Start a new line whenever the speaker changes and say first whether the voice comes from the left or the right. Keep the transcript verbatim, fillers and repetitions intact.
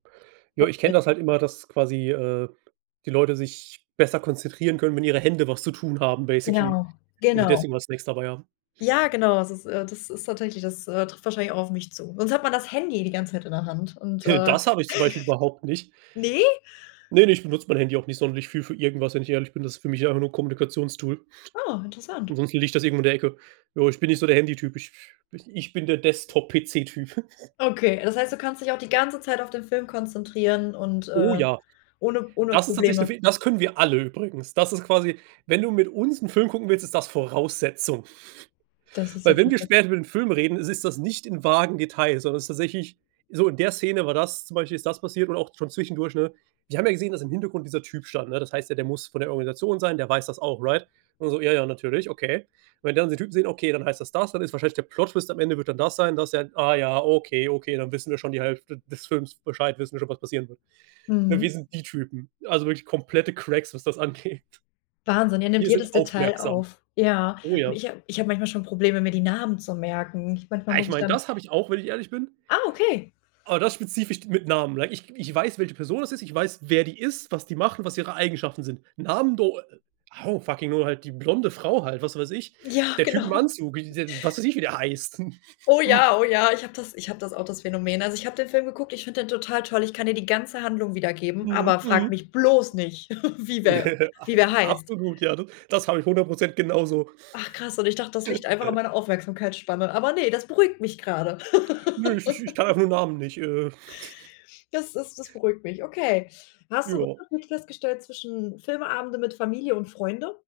right: Ja, ich kenne das halt
left: [unintelligible]
right: immer, dass quasi, äh, die Leute sich besser konzentrieren können, wenn ihre Hände was zu tun haben, basically
left: Ja,
right: und sie
left: genau.
right: deswegen immer Snacks dabei haben.
left: Ja, genau. Das ist äh, das ist tatsächlich das, äh, trifft wahrscheinlich auch auf mich zu. Sonst hat man das Handy die ganze Zeit in der Hand und,
right: Heh,
left: äh
right: das habe ich zum Beispiel überhaupt nicht.
left: Ne?
right: Ne, ne, ich benutze mein Handy auch nicht sonderlich viel für irgendwas, wenn ich ehrlich bin. Das ist für mich einfach nur 'n Kommunikations-Tool.
left: Oh, interessant.
right: Ansonsten liegt das irgendwo in der Ecke. Jo, ich bin nicht so der Handy-Typ. Ich [unintelligible] ich bin der Desktop-PC-Typ.
left: Okay, das heißt, du kannst dich auch die ganze Zeit auf den Film konzentrieren und,
right: Oh
left: äh,
right: ja,
left: ohne ohne
right: das ist tatsächlich 'n
left: Probleme?
right: fe das können wir alle übrigens. Das ist quasi wenn du mit uns 'n Film gucken willst, ist das Voraussetzung.
left: Das ist ja
right: Weil, wenn wir
left: perfekt.
right: später über den Film reden, ist es das nicht in vagen Details, sondern ist tatsächlich so: „In der Szene war das, zum Beispiel ist das passiert”, und auch schon zwischendurch, ne? „Wir haben ja gesehen, dass im Hintergrund dieser Typ stand, ne? Das heißt ja, der muss von der Organisation sein, der weiß das auch“, right? Und so „ja, ja, natürlich. Okay. Wenn wir dann den Typen sehen, okay, dann heißt das das dann ist wahrscheinlich der Plot-Twist am Ende wird dann das sein“ das ja. Ah ja, okay, okay, dann wissen wir schon die Hälfte des Films Bescheid wissen wir schon, was passieren wird. Ne, wir
left: Mhm.
right: sind die Typen, also wirklich komplette Cracks, was das angeht.
left: Wahnsinn, ihr nehmt
right: Wir sind
left: jedes Detail
right: aufmerksam.
left: auf. Ja,
right: Oh
left: und
right: ja.
left: ich habe ich habe manchmal schon Probleme, mir die Namen zu merken. Manchmal
right: Ah, ich
left: muss ich
right: meine,
left: dann
right: das habe ich auch, wenn ich ehrlich bin
left: Ah, okay.
right: aber das spezifisch mit Namen, like ich ich weiß, welche Person das ist. Ich weiß, wer die ist, was die macht und was ihre Eigenschaften sind. Namen do oh, fucking no, halt die blonde Frau halt, was weiß ich.
left: Ja,
right: Der Typ im
left: genau.
right: Anzug, i w was weiß ich, wie der heißt.
left: Oh ja. Oh ja, ich habe das ich habe das auch, das Phänomen. Also, ich habe den Film geguckt, ich finde den total toll, ich kann dir die ganze Handlung wiedergeben,
right: Mhm,
left: aber frage
right: hm.
left: mich bloß nicht, wie wer
right: A
left: wie wer heißt.
right: absolut, ja, ne? Das habe ich hundert Prozent genau so.
left: Ach krass und ich dachte, das liegt einfach an
right: [unintelligible]
left: meiner Aufmerksamkeitsspanne, aber ne, das beruhigt mich grade.
right: Nö, ich ich kann einfach nur Namen nicht, äh
left: Das das das beruhigt mich. Okay. Hast du 'n
right: Jo.
left: Unterschiede festgestellt zwischen Filme-Abende mit Familie und Freunde?